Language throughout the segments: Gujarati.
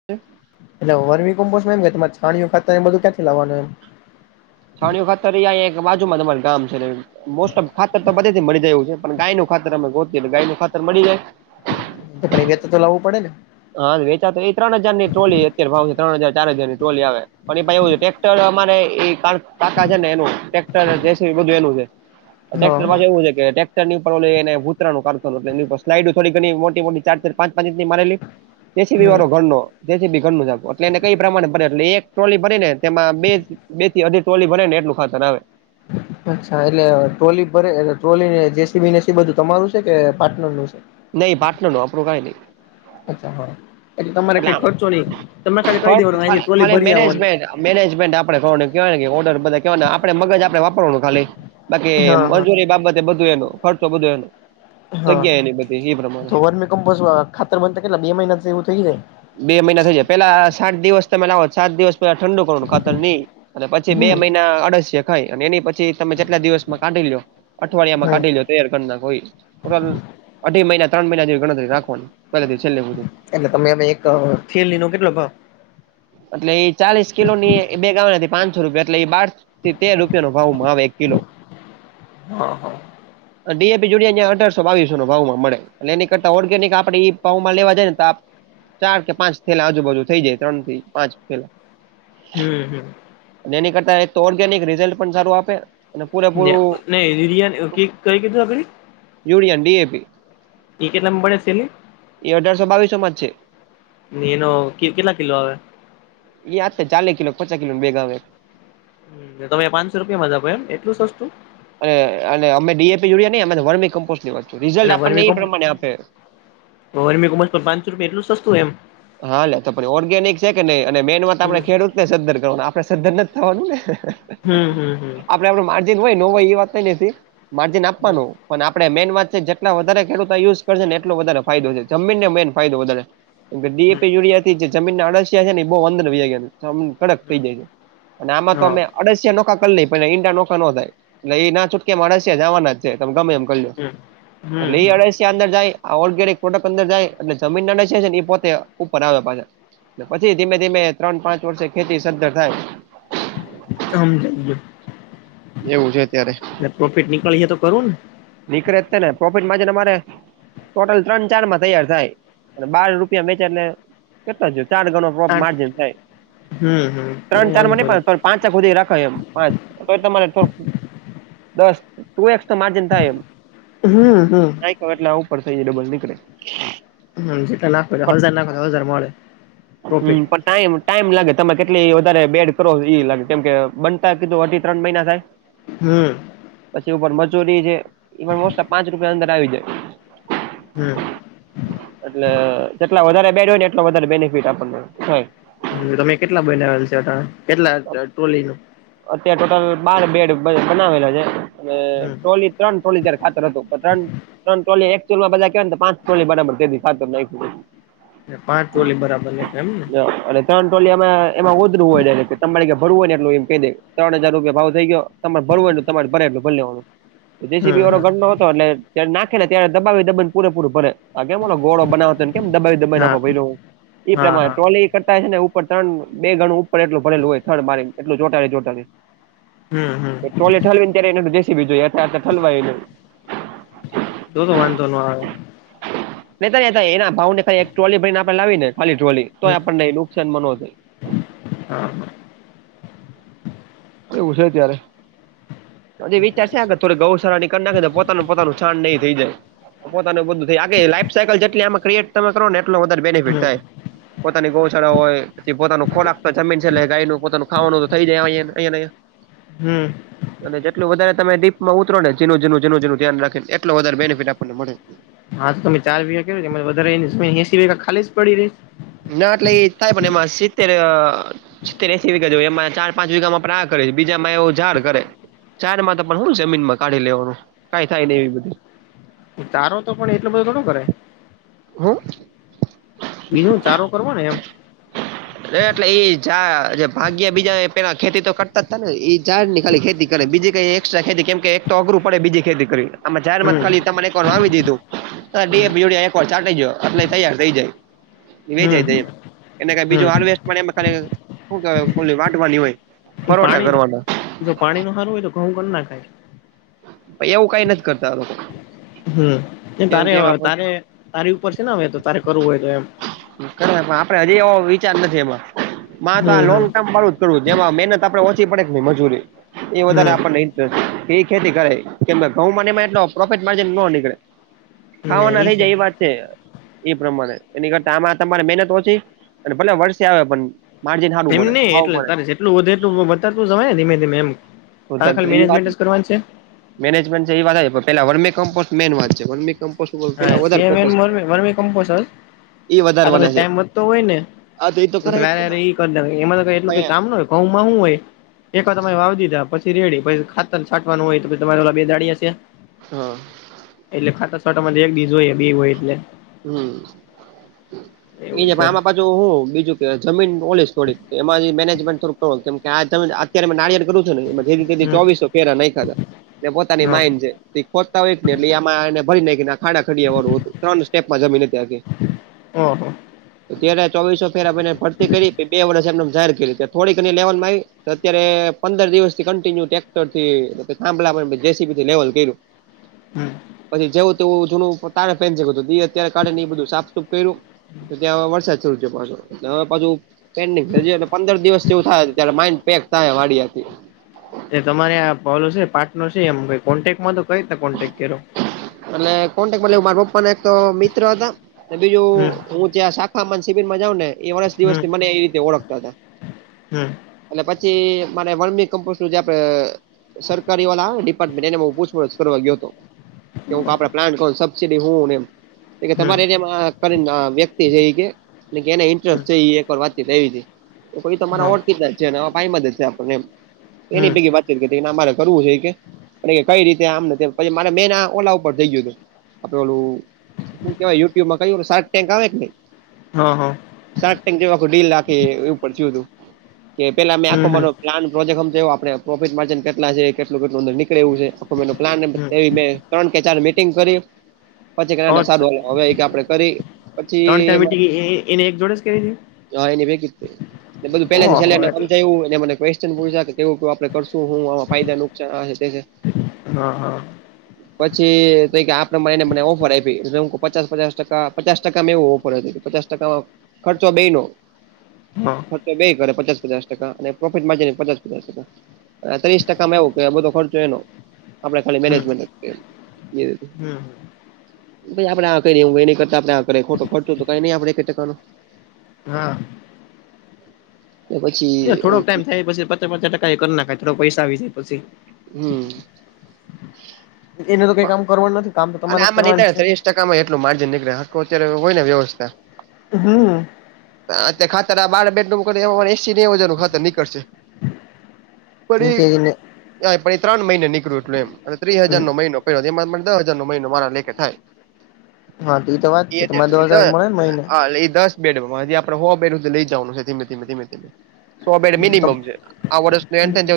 [unintelligible] એટ વમી કોમ્પોસ્ટ એમ કે તમારે છાણીઓ ખાતા એ બધ ક્યાંથી લવાનું એમ છાણી ખાતર એક બાજુ માં તમાર ગામ છે. મોસ્ટ ઓફ ખાતર તો બધેથી મળી જયું છે પણ ગાય નું ખતર અમે ગ ગાય ન ખાતર મળી જાય વે તો [unintelligible] લાવું પડે ને હા વેચા તો એ ત્રણ હજાર ની ટોલી અત્યારે ભાવ છે ત્રણ હજાર ચાર હજાર ની ટોલી આવે પણ પાછ એવું છે ટ્રેક્ટર અમારે એ કાકા છે ને એનું ટક્ટર જે બધું એનું છે. હા ટક્ટર હા. પાછ એવું છે ટેક ઉપ ઉતરાઈડ થોડી ઘણી મોટી મોટી ચાર ચાર પાચ પાંચ ચ ની મારેલી તેસી બી હમ્મ વારો ઘરનો જેથી બી ઘર મુજાગ એટલે એને કઈ પ્રમાણે ભરે એટલે એક ટ્રોલી ભરીને તેમાં બે બે અધી ટોલી ભને નેટનું ખાતર આવે અચ્છા એટલે ટ્રોલી ભરેલે ટ્રોલીને જે સી બી નેસી બધું તમારું છે કે પાર્ટનર નું છે. નઈં પાટ નો આપણું કઈ નઈં અચ્છા હા એ તમારે એટલે કઈ આમ ખર્ચો નહી તમે ખાલી કરી ખર્ચ દેવાનો અની ખાલી ટ્રોલી ખાલી ભરી આવવાની મેનેજમેન્ટ મેનેજમેન્ટ આપણે કરવાનું કેહેવાયને કે ઓર્ડર બધા કહેવાયને આપણે મગજ આપડ વાપરવાનું ખાલી બાકી હા હા મંજૂરી બાબતે બધું એનો ખર્ચો બધું એનું હા તો વમમપ ખાતર બનતા કેટલા બે મહિનાથી એવું થઇ જાય બે મહિના થઈ જાય પેલા સાત દિવસ તમે લાવો સાત દિવસ ઠંડુ કર ખાર ન અને પછી બે હમ્મ મહિના અડસે ખાય અને એની પછી તમે જેટલા દિવસમાં કાઢી લો અઠવાડિયામાં હમ્મ કાઢી લો્યો તૈયાર કર નાખો ઈ ટોટલ અઢી મહિના ત્રણ મહિના જે ગણતરી રાખવાની પેલ થી છેલે હુધી એટલે તમે અમે એક થેલી નો કેટલો ભાવ એટલે એ ચાલીસ કિલો ની એ બેગ આવના થી પાંચસો રૂપિયા એટલે એ બાર થી તેર રૂપિયા નો ભાવ માં આવે કિલો હા હા. ડીએપી જોડ અં અઢારસો બીસો ભાવમાં મળે એની કરતા ઓડ કે કે આપડે એ પાઉ માં લેવા જાય ને તો આપ ચાર કે પાંચ થયેલા આજુબાજુ થઈ જાય ત્રણ થી પાંચ થેલા હમ્મ હમ્મ એની કરતા તો ઓર્ગેનિક રિઝલ્ટ પણ સારું આપે. અને પૂરેપૂરું [unintelligible] કઈ કીધું [unintelligible] યુરિયા ડીએપી એ કે નંબરે [unintelligible] એ અઢારસો બાવીસો માં જ છે. ની એનો કેટલા કિલો આવે યા ચાલે કિલો પચાસ કિલો ભેંગા આવેે તમે પાંચસો રૂપિયામાંજ આપો એમ એટલું સસ્તું અને અને અમે ડીએપી યુરીયા નઈ અ વર્મી કમ્પોસ્ટ ની વાત છું. રિઝલ્ટ એટલે આપણને વર્મી એ પ્રમાણે આપે કો વરમી કોમ્પસ પણ પાંચસો રૂપિયા એટલું સસતું એમ હા લે તો પણ ઓર્ગેનિક છે કે નહી અને મેન વાત આપણે હમ ખેડૂત સદ્ધર કરવાનું આપડે સદ્ધર નથી થવાનું ને હમ હમ આપડે આપડું માર્જિન હોય એ વાત નઈ માર્જિન હમ આપવાનું પણ આપણે મેઈન વાત છે જેટલા વધારે ખેડૂતો આ યુઝ કરશે ને એટલો વધારે ફાયદો છે જમીનને મેઈન ફાયદો વધારે હમ ડીએપી યુરીયાથી જમીનના અળસિયા છે ને બો અંધર વયા ગયા આમ કડક હમ થઈ જાય છે અને આમાં તો હા અમે અડશિયા ડોકા કર લઈ ઈંડા નોખા નો થાય એટલે એ ના છૂટકમાં અડશિયા જવાના જ છે તમે ગમે એમ એટલે હમ હમ એ હમ અડસિયા અંદર જાય ઓર્ગેનિક પ્રોડક્ટ અંદર જાય એટલે જમીનના અળસિયા છે એ પોતે ઉપર આવે પાહા પછી ધીમે ધીમે ત્રણ પાંચ વર્ષે ખેતી સદ્ધર થાય. [unintelligible] એવું છે અત્યારે એટલે પ્રોફિટ નીકળીએ તો કરું ને નીકળે જ છે ને પ્રફિટ માં છે ને મારે ટોટલ ત્રણ ચાર માં તૈયાર થાય અને બાર રૂપિયા [unintelligible] કેટલો જો ચાર ગણ કોક આઠ માર્જન થાય હમ હમ તો ત્રણ ચાર માં વાંધો નઈ નહી પાંચ હુંધી રખાય એમ પાંચ તો તમારે [unintelligible] દસ ટુ એક્સ તો માર્જિન થાય એ હમ્મ હમ્મ. [unintelligible] ઉપર થઈ જાય ડબલ નીકળે હ જેટલા નાખો પણ હજાર નાખો હજાર મળે હમ પ્રોફીટ પણ ટાઈમ ટાઈમ લાગે તમે કેટલી વધારે બેડ કરો એ લાગે કેમ કે બનતા કીધું હતી ત્રણ મહિના થાય હમ્મ. પછી ઉપર મજુરી છે એ પણ મોસ્ટ પાંચ રૂપિયા અંદર આવી જાય. હમ્મ. એટલે જેટલા વધારે બેડ હોયને એટલો વધારે બેનિફિટ આપણને. તમે કેટલા બનાવેલ છે હતા કેટલા [unintelligible] અત્યારે ટોટલ બાર બેડ બનાવેલા છે અને હમ ટ્રોલી ત્રણ ટોલીજાર ખાતર હતો ત્રણ ત્રણ ટોલી [unintelligible] પાંચ ટોલી બરાબર [unintelligible] અને ત્રણ ટોલીમાં એમાં ઓધરું હોય જાયને [unintelligible] જેસી બી હમ વારો હમ [unintelligible] એટલે નાખે ત્યારે દબાવી દબાવીને પૂરે પૂરો ભરેે આ [unintelligible] ગોળો બનાવે [unintelligible] હા હા હા ને ઉપર ત્રણ બે ગણું ઉપર હમ હમ એટલું [unintelligible] ઠલવી ને ત્યારે એનો તો જે સી બી જોઈએ ત્યારે તો ઠલવાય એનું. તો તો વાંધો ન આવે. [unintelligible] તોય આપ પણ નહી હમ નુકસાનમાં નોંધાય. [inaudible] એવું છે ત્યારે હજી વિચાર છે કે થોડી ગૌશળાની કર નાખેને પોતાનું પોતાનું છાણ ને ઈ થઈ જાય. પોતાનું બધું થાય આ લાઈફ સાયકલ જેટલી આમાં ક્રિએટ તમે કરો ને એટલો વધારે બેનિફિટ હમ થાય. પોતાની ગૌશાળા હોય પછી પોતાનું ખોરાક તો જમીન છે એટલે ગાયનું પોતાનું ખાવાનું તો થઈ જાય એને. અહી ને અયા. હમ. અને જેટલું વધારે તમે દીપમાં ઉતરોને, જીનું જીનું જીનું જુનું ધ્યાન રાખીને એટલો વધારે બેનિફિટ આપણને મળે. હા તો તમે ચાર બીગા કે વધારે એસી વીઘા ખાલી જ પડી રહે.? ના એટલે એ થાય પણ એમાં સિત્તેર સિત્તેર એસી વીઘા જોયે, એમાં ચાર પાંચ વીગામાં પર આ કરે છે, બીજામાં એવું ઝાડ કરે. ચાર મા પણ હું જમીનમાં કાઢી લેવાનું કઈ થાય ને એવી બધી? તારો તો પણ એટલો બધો ઘણો કરાય? હા. બીજું ચારો કરવોને એમ.? એટલે ઈ જા ભાગ્યા બીજા પેલા ખેતી તો કરતા તા ને એ ઝાડની ખાલી ખેતી બીજી કઈ એકસ્ટા ખેતી? કેમ કે એક તો અઘરું પડે બીજી ખેતી કરવી જાહેરમાં હમ ખાલી તમા એક વાર વાવી દીધું. હમ જોડ [unintelligible] એકવાર ચાંટી દયો એટલે તૈયાર થઈ જાય વેચાય હમ જાય એમ. એને કઈ બીજું હમ હાર્વેસ્ટમાં ને એમાં વાટવાની હોય. પરોઠા પાણી, કરવાના જો પાણી નુ હારુ હોય તો ઘઉ કર નાખાય. પણ એવું કઈ નથી કરતા આ લોકો. હ એ કેમ તારે કે એમાં પછી તારે તારી ઉપર છે ને હવે તો, તારે કરવું હોય તો એમ.? કરે પણ આપડે હજી એવો વિચાર નથી એમાં માં તો આ હમ લોંગ ટર્મ વાળું કરું. જેમાં મહેનત આપડે ઓછી પડે છે ને મજૂરી એ વધારે હમ આપણને ઇન્ટરેસ્ટ એ ખેતી કરે. કેમ ઘઉંમાં ને એમાં એટલો પ્રોફિટ માર્જિન ન નીકળે ખાવાના થઈ જાય એ વાત છે એ પ્રમાણે એની કરતા આમાં તમારે મહેનત ઓછી, અને ભલે વર્ષે આવે પણ માર્જિન સારું એમ મળે નહિ, ભાવ એટલે મળે તારે જેટલું વધે એટલું વધારતા તું જવાયને ધીમે ધીમે એમ. હા તો ખાલી એ વાત મેનેજમેન્ટ જ કરવાની છે. મેનેજમેન્ટ છે. એ વાત પેલા વર્મી કમ્પોસ્ટ મેન વાત છે વર્મી કમ્પોસ્ટ ઉપર પેલા હા વધારે સેમ એમ ફોકસ વર્મ કરવાનું વર્મી કમપોસ્ટ આવે. એ આ તો પછી વધારવાના છે ટાઈમ વધતો હોયને, આ એ તો કરાય જ ને વારે ઈ કરી દેવાય, એમાં તો એટલું કઈ કામ ન હોય. ઘઉંમા હું હોય.? એક વાર તમે વાવી દીધા પછી રેડી, પછી ખાતર છાંવાનું હોય તો, પછી તમારે ઓલા બે દાડયા છે. હા. એટલે ખાતર છાંટવા માટે એક દી જોઈએ હોય બે હોય એટલે હમ એ એવું જ છે આઆમાં પાછું હું બીજું કે જમીન ઓલીશ થોડી, એમાં મેનેજમેન્ટ થોડુક કેમ કેમ અત્યારે નારિયળું કરુ છુંને જેમાં હમ ચોવીસો કયારા નાખ્યા થાતા ને પોતાની હા માઇડ છે ખોટતા હોય ને એટલે આમાં એને ભરી નાખીને ખાડા ખડી આવવાનું હતું ત્રણ એપ મા જમીને ત્યાં કે ઓહો ત્યારે ચોવીસોને પેરા ભારને ભરતી કરી. પછી બે વર્ષ એમ ને એમ ઝાડ કર્યું થોડી ઘણી લેવલમાં આવી. અત્યારે પંદર દિવસ થી કન્ટિન્યુ ટેક્ટરથી થાંભલા જેસીબી થી લેવલ કર્યું. હ [inaudible] હમ પછી જેવું તેવું જુનું તારે પેન હતું ઈ અત્યારે કાઢી ને એ બધું સાપસુપ કર્યું. તો ત્યાં હવે વરસાદ શરૂ છે પાછો એટલે હવે પાછું પેન્ડિંગ છે. પંદર દિવસથીવું થાય ત્યારે માઇન્ડ પેક થાય વાડી આખીએ થી એ તમારે આ પેલો છે પાર્ટનર છે. એમ કોન્ટેક્ટમાં તો કઈ રીતે કોન્ટેક્ટ કરો? અને કોન્ટેક્ટ મા એવુ, મારા પપ્પાને એક તો મિત્ર હતા. બીજું હમ હું ત્યા સા શિબિર માં જાવ ને એ વર્ષ દિવસ હમ થી મને એ રીતે ઓળખતા હતા. હમ એટલે પછી મને વર્મી કમ્પોસ્ટ નું જે આપડે સરકારી વાળા ડિપાર્ટમેન્ટ એને હું પૂછડ ફવા ગયો હતો. કે હું કે આપડે પ્લાન્ટ કોણ સબસીડી હું એ હમ તમારે એરિયા મા કરીને વ્યક્તિ છે એ કે એને હમ ઇન્ટરેસ્ટ છે, એક વાર વાત થવી હતી કોઈ તો તમારા હા ઓળ કીધા છે પાઈમાં જ છે આપણને એની હમ ભેગ વાત અમારે કરવું છે કે, કઈ રીતે આમ ને તેમ પછી મેં એના ઓલા ઉપર જઈ ગયું હતું, આપડે ઓલું શું કેવાય? યુટ્યુબ માં શાક ટેક ઇન્ડિયા આવે કે ન હા, હા. સાત ટ જેવા ડીલખે એવું પયું હતું કે, પેલા મેં હમ આખો હમ મા પ્લાન. પ્રોજેક્ટ. હમ, એ આપણે પ્રોફિટ માર્જિન કેટલા છે, કેટલું કેટલ અર નીકળે એ છે, આખ મે એનું પ્લાન એ હમ એવી મેં. ત્રણ કે ચાર મીટિંગ કરી. પછી કેને અચ્છા સાધવા, હવે આપણે કરી પછી એમાં. એ કે. હા, એને ભુ કીધું, બધું પેલાથી થું ઓહો એટલે મને. કેવું કે, આપણે કરશું. હું આ ફાયદા નુકસાન. હા, હા. પછી તો આપડે મા એને મને ઓફર આપી, પચાસ-પચાસ ટકા પચાસ, ટકામાં એવું ઓફર હતું, પચ ટકા ખર્ચો બેન. હા. ખર્ચો બે કરે, પચાસ-પચાસ ટકા અને પ્રોફિટ માંને પચાસ- પચાસ ટકા. ત્રીસ ટકામાં એવું કે, બધો ખર્ચો એનો મેજ હમ [unintelligible] હમ ભાઈ આપે આ કરીએ, હું એની કરતા ગણે આ ખો ખર્ચો તો કઈ નઈ આપડે ટકાનો. હા. પછી એ થોક ટાઈમ થાય, પછી પચાસ-પચાસ ટકા કરી નાખાય, થોડો પૈસા આવી જાય પછી. હમ. એને તો કઈ કામ કરવાનું નથી. કામ તો અને તમારે જ આમાં. કરવાનું હ, છે ત્રીસ ટકા માં એટું માર્જિન નીકળે આખું અત્યારે હોય ને વ્યવસ્થા. હમ. અત ખાતર આ બાર બેડરૂમ કરી, એસી જાનું ખતર નીકળશે. પી ને પણ એ ત્રણ મહિને નીકળ્યું, એટલે એમ અને ત્રી હજાર નો મહિનો. દ હજાર ન મહિનો, મારા લેખ થાય. હા તો તો વાત એ છે હટ તમારે એ દસ હજાર જ મળે ને મહિને દસ. બેડ માં આપણે હોય, બેડધ લઈ જવાનું છે, ધીમે-ધીમે, ધીમે-ધીમે સો બેડ મિનિમમ છે, આ વર્ષ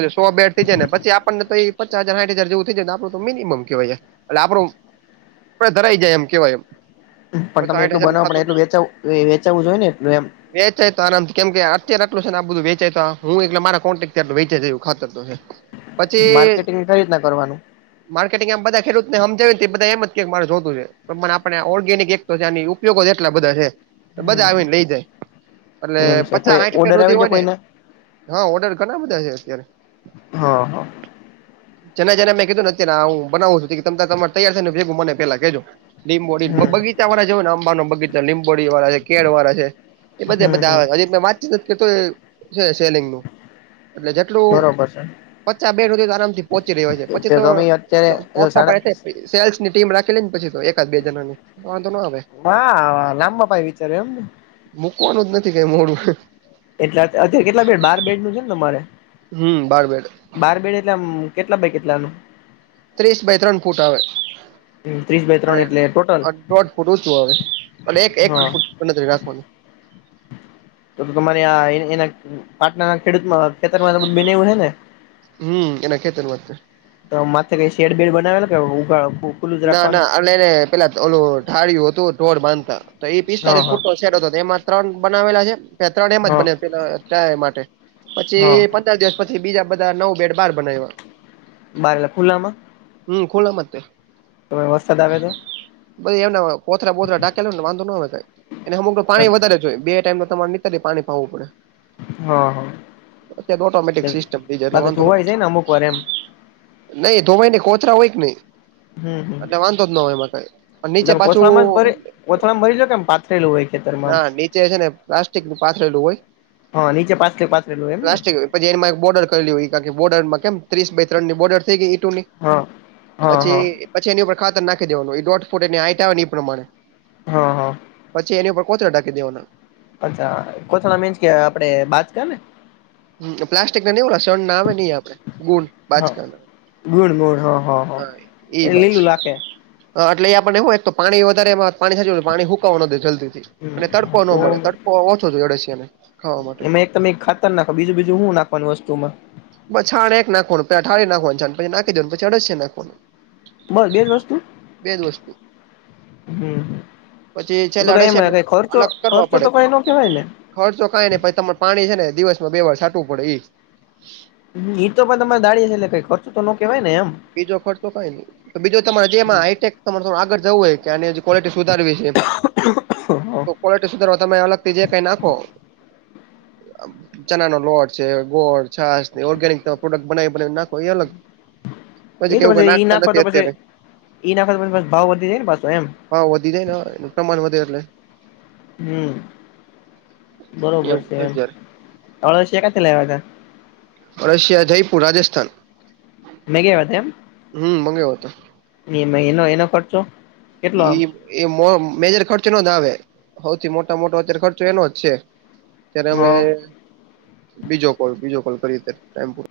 એ સો બેડ થઈ જાયને પછી આપણને તો એ પચાસ હજાર સાઈઠ હજાર જેવું થઈ જાયને આપડું તો મિનમમ કેવાય એમ એટલે આપણું આપણે ધરાઈ જાય એમ કેવાય એમ. તો પણ તમે સાઠ એટલું હજારનું બનાવો પણ થાતું એટલું વેચાઉં વેચવું જોઈ ને એટલું એમ વેચાય તો આરામથી કેમ કે અત્યારે આટું છે ને આ બધું વેચાય હું એટલે મારા કોન્ટેક્ટ થી વેચાયે ખાતર તો હૈ. પછી માર્કેટિંગ કઈ રીતના કરવાનું માર્કેટિંગ આમ બધા ખેડૂતને હમજાવી ને બધા એમ કે કે મારે જોતું છે. પણ મને આપણે ઓર્ગેનિક એક તો છે એ ઉપયોગો જ એટલા બધા છે. બધા આવીને લઈ જાય એટલે એમ છે પચા કોઈ હાઇઠ રૂપિયા ઓર્ડર રોજી આવી હોય જાય ને. કોઈને હા ઓર્ડર ઘણા બધા છે અત્યારે. હા હા જેને જેને મેં કીધું ને અત્યારે હું બનાવ છું ઈ કે તમા તૈયાર છે ને ભેગું મને પેલા કેજો. લીંબોડી હમ બગીચા વાળા જ હોય ને આંબાના બગીચા લીંબોડી વાળા છે, કેળ વાળા છે. એ બધા હમ બધા હમ આવે હજુ તો મેં વાત નથી કરી તોય જે સેલિંગનો એટલે જત ટલું બરોબર પચા બેડ હુધી તો આરામ થી પહોંચી રહ્યો છે, પછી તો તમે એટ અત્યારે મોટા પાયે સાડા થાય. સેલ્સ ની ટીમ રાખી લે ને પછી તો એકાદ બે જણાની વાંધો ના આવે. હા લાંબા પાઈ વિચાર એમને. મૂકવાનું જ નથી કઈ મોડું. એટલા અત કેટલા છે બાર બેડ નું છે ને તમારે. હમમ બાર બેડ. બાર બેડ એટલે કેટલા બાય કેટલાનું. ત્રીસ બાય ત્રણ ફૂટ આવે. ત્રીસ બાય અ ત્રણ એટલે ટોટલ લગભગ દોઢ ફૂટ ઊંચું હવે એ એક એક હા ફૂટ ગણતરી રાખવાનું. તો તમારી આ એના પાટણાના ખેડૂત ખેતર માં બધું બનેવું હે ને. હમમ એના કેેતે. [unintelligible] તો માથે કઈ શેડ બેેડ બનાવેલા કે ઉભા. ના ના એટલે એને પેલા ઓલું ઠાળ્યું હતું ઢોળ બાંધતા તો એ હા પિસ્તાલીસ હા ફૂટ છે. એમાં ત્રણ બનાવેલા છે ત્રણ માં જ હા બને પેલા કાયમ માટે પછી હા કાલ દિસ પછી બીજા બધા નવ બેડ બાર બનાવ્યા. બાર એટલે ખુલ્લા માં. હમમ ખુલ્લા માં તે એમાં વસાદ આવે તો. ભાઈ એના કોથરા બોથરા ઢાકેલા ને વાંધો ન આવે કાય એને અમુક તો પાણી વધારે જો બે ટાઈમ તો એટલે પાણી પાવવું પડે. હા હા અતયાર તો ઓટોમેટિક સિસ્ટમ થઈ ગઈ એટલે બાકી વાંધો ન ધોવાઈ આવે. જાય ને અમુક વાર એમ નઈ ધોવે ને કોથરા હોય કે નય. હમ હમ એટલે વાંધો જ ન હોય એમાં કઈ પણ નીચે તમે પાછું. થેઇલુ હોય ખેતર માં ના નીચે છે ને પ્લાસ્ટિક નું પાથરેલું હોય. હા નીચે પ્લાસ્ટિક પાથરેલું હોય. પ્લાસ્ટિક પછી એમાં એક બોર્ડર કરેલી હોય કે બોર્ડરમાં કેમ ત્રીસ બાય ત્રણ ની બોર્ડ થઈ ગઈ ઇંટો ની. હા હા પછી હા પછી એની ઉપર ખાતર નાખી દેવાનું એ દોઢ ફૂટ એની હાઈટ આવેને ઈ પ્રમાણે. હા હા. પછી એની ઉપર કોથળા ઢાકી દેવાના. અચ્છા કોથળા મીન્સ કે આપડે બાજકા ને. હમમ. પ્લાસ્ટિક ના નય લસણ ના આવે ને આપડે ગુણ હા બાજકા ના. ગુણ ગુણ હા હા હા અ એ બાજ લીલું લાખે અ એટલે આપને હું એક તો પાણી વધારે પાણી પાણી હુકવવા નો દેય જલ્દીથી. હમ એટલે તડકો ન તો મળે તડકો ઓછો જોડે છે એને ખાવા માટે. એટલે એક ખાતર નાખ બીજું બીજું શું નાખવાની વસ્તુમાં. બસ છાણ જ નાખવાનું પછી ઠારી નાખવાનું છાણ પછી નાખી દેવાનું પછી અડસિયા નાખવાનું. બસ બેજ વસ્તુ. બે જ વસ્તુ હમમ પછી તો છેલ્લે તો કઈ અળસિયા મળે ખર્ચો અલગ કરવા ખર્ચો પડે તો કય ન કેવાય ને. ખર્ચો કઈ ના પછી તમારે પાણી છે ને દિવસ માં બે વાર છાટવું પડે ઈ જ. ઈ તો પણ તમારે દાડી ને એટલે કઈ ખર્ચો તો ન કેહેવાય ને એમ. બીજો ખર્ચો કઈ નહી તો બીજો તમારે જેમાં હાઈટેક તમારે આગળ જવું હોય કે આ. ક્વોલિટી સુધારવી છે. તો કવોલિટી સુધારવા તમે અલગ થી જે કાઈ નાખો. અમ ચણા નો લોટ છે. ગોળ, છાસ ઓર્ગેનિક પ્રોડક્ટ બનાવી બનાવી નાખો એ અલગ એ તો કેવું કે પછી ઈ નાખતા નાખો નથી તો પછી અત્યારે ઈ નાખો તો પછી ભાવ વધી જાય ને પાછો એમ. ભાવ વધી જાય ને એનું પ્રમાણ વધે એટલે હમમ બરોબર એવું છે એમ. અત્યારે અળસિયાં ક્યાં થી લાયવાતા? અળસિયા જયપુર, રાજસ્થાન મેંગાયવા તા એમ. હમ મંગાવ્યો હતો એનો એનો ખર્ચો કેટલો આમ ઈ એ મો મેજર ખર્ચ ન જ આવે. હવથી મોટામાં મોટો અત્યારે ખર્ચો એનો જ છે. ત્યારે હ બીજો કોય બીજો કોય કરીએ ત્યારે, ટાઈમ પૂરો.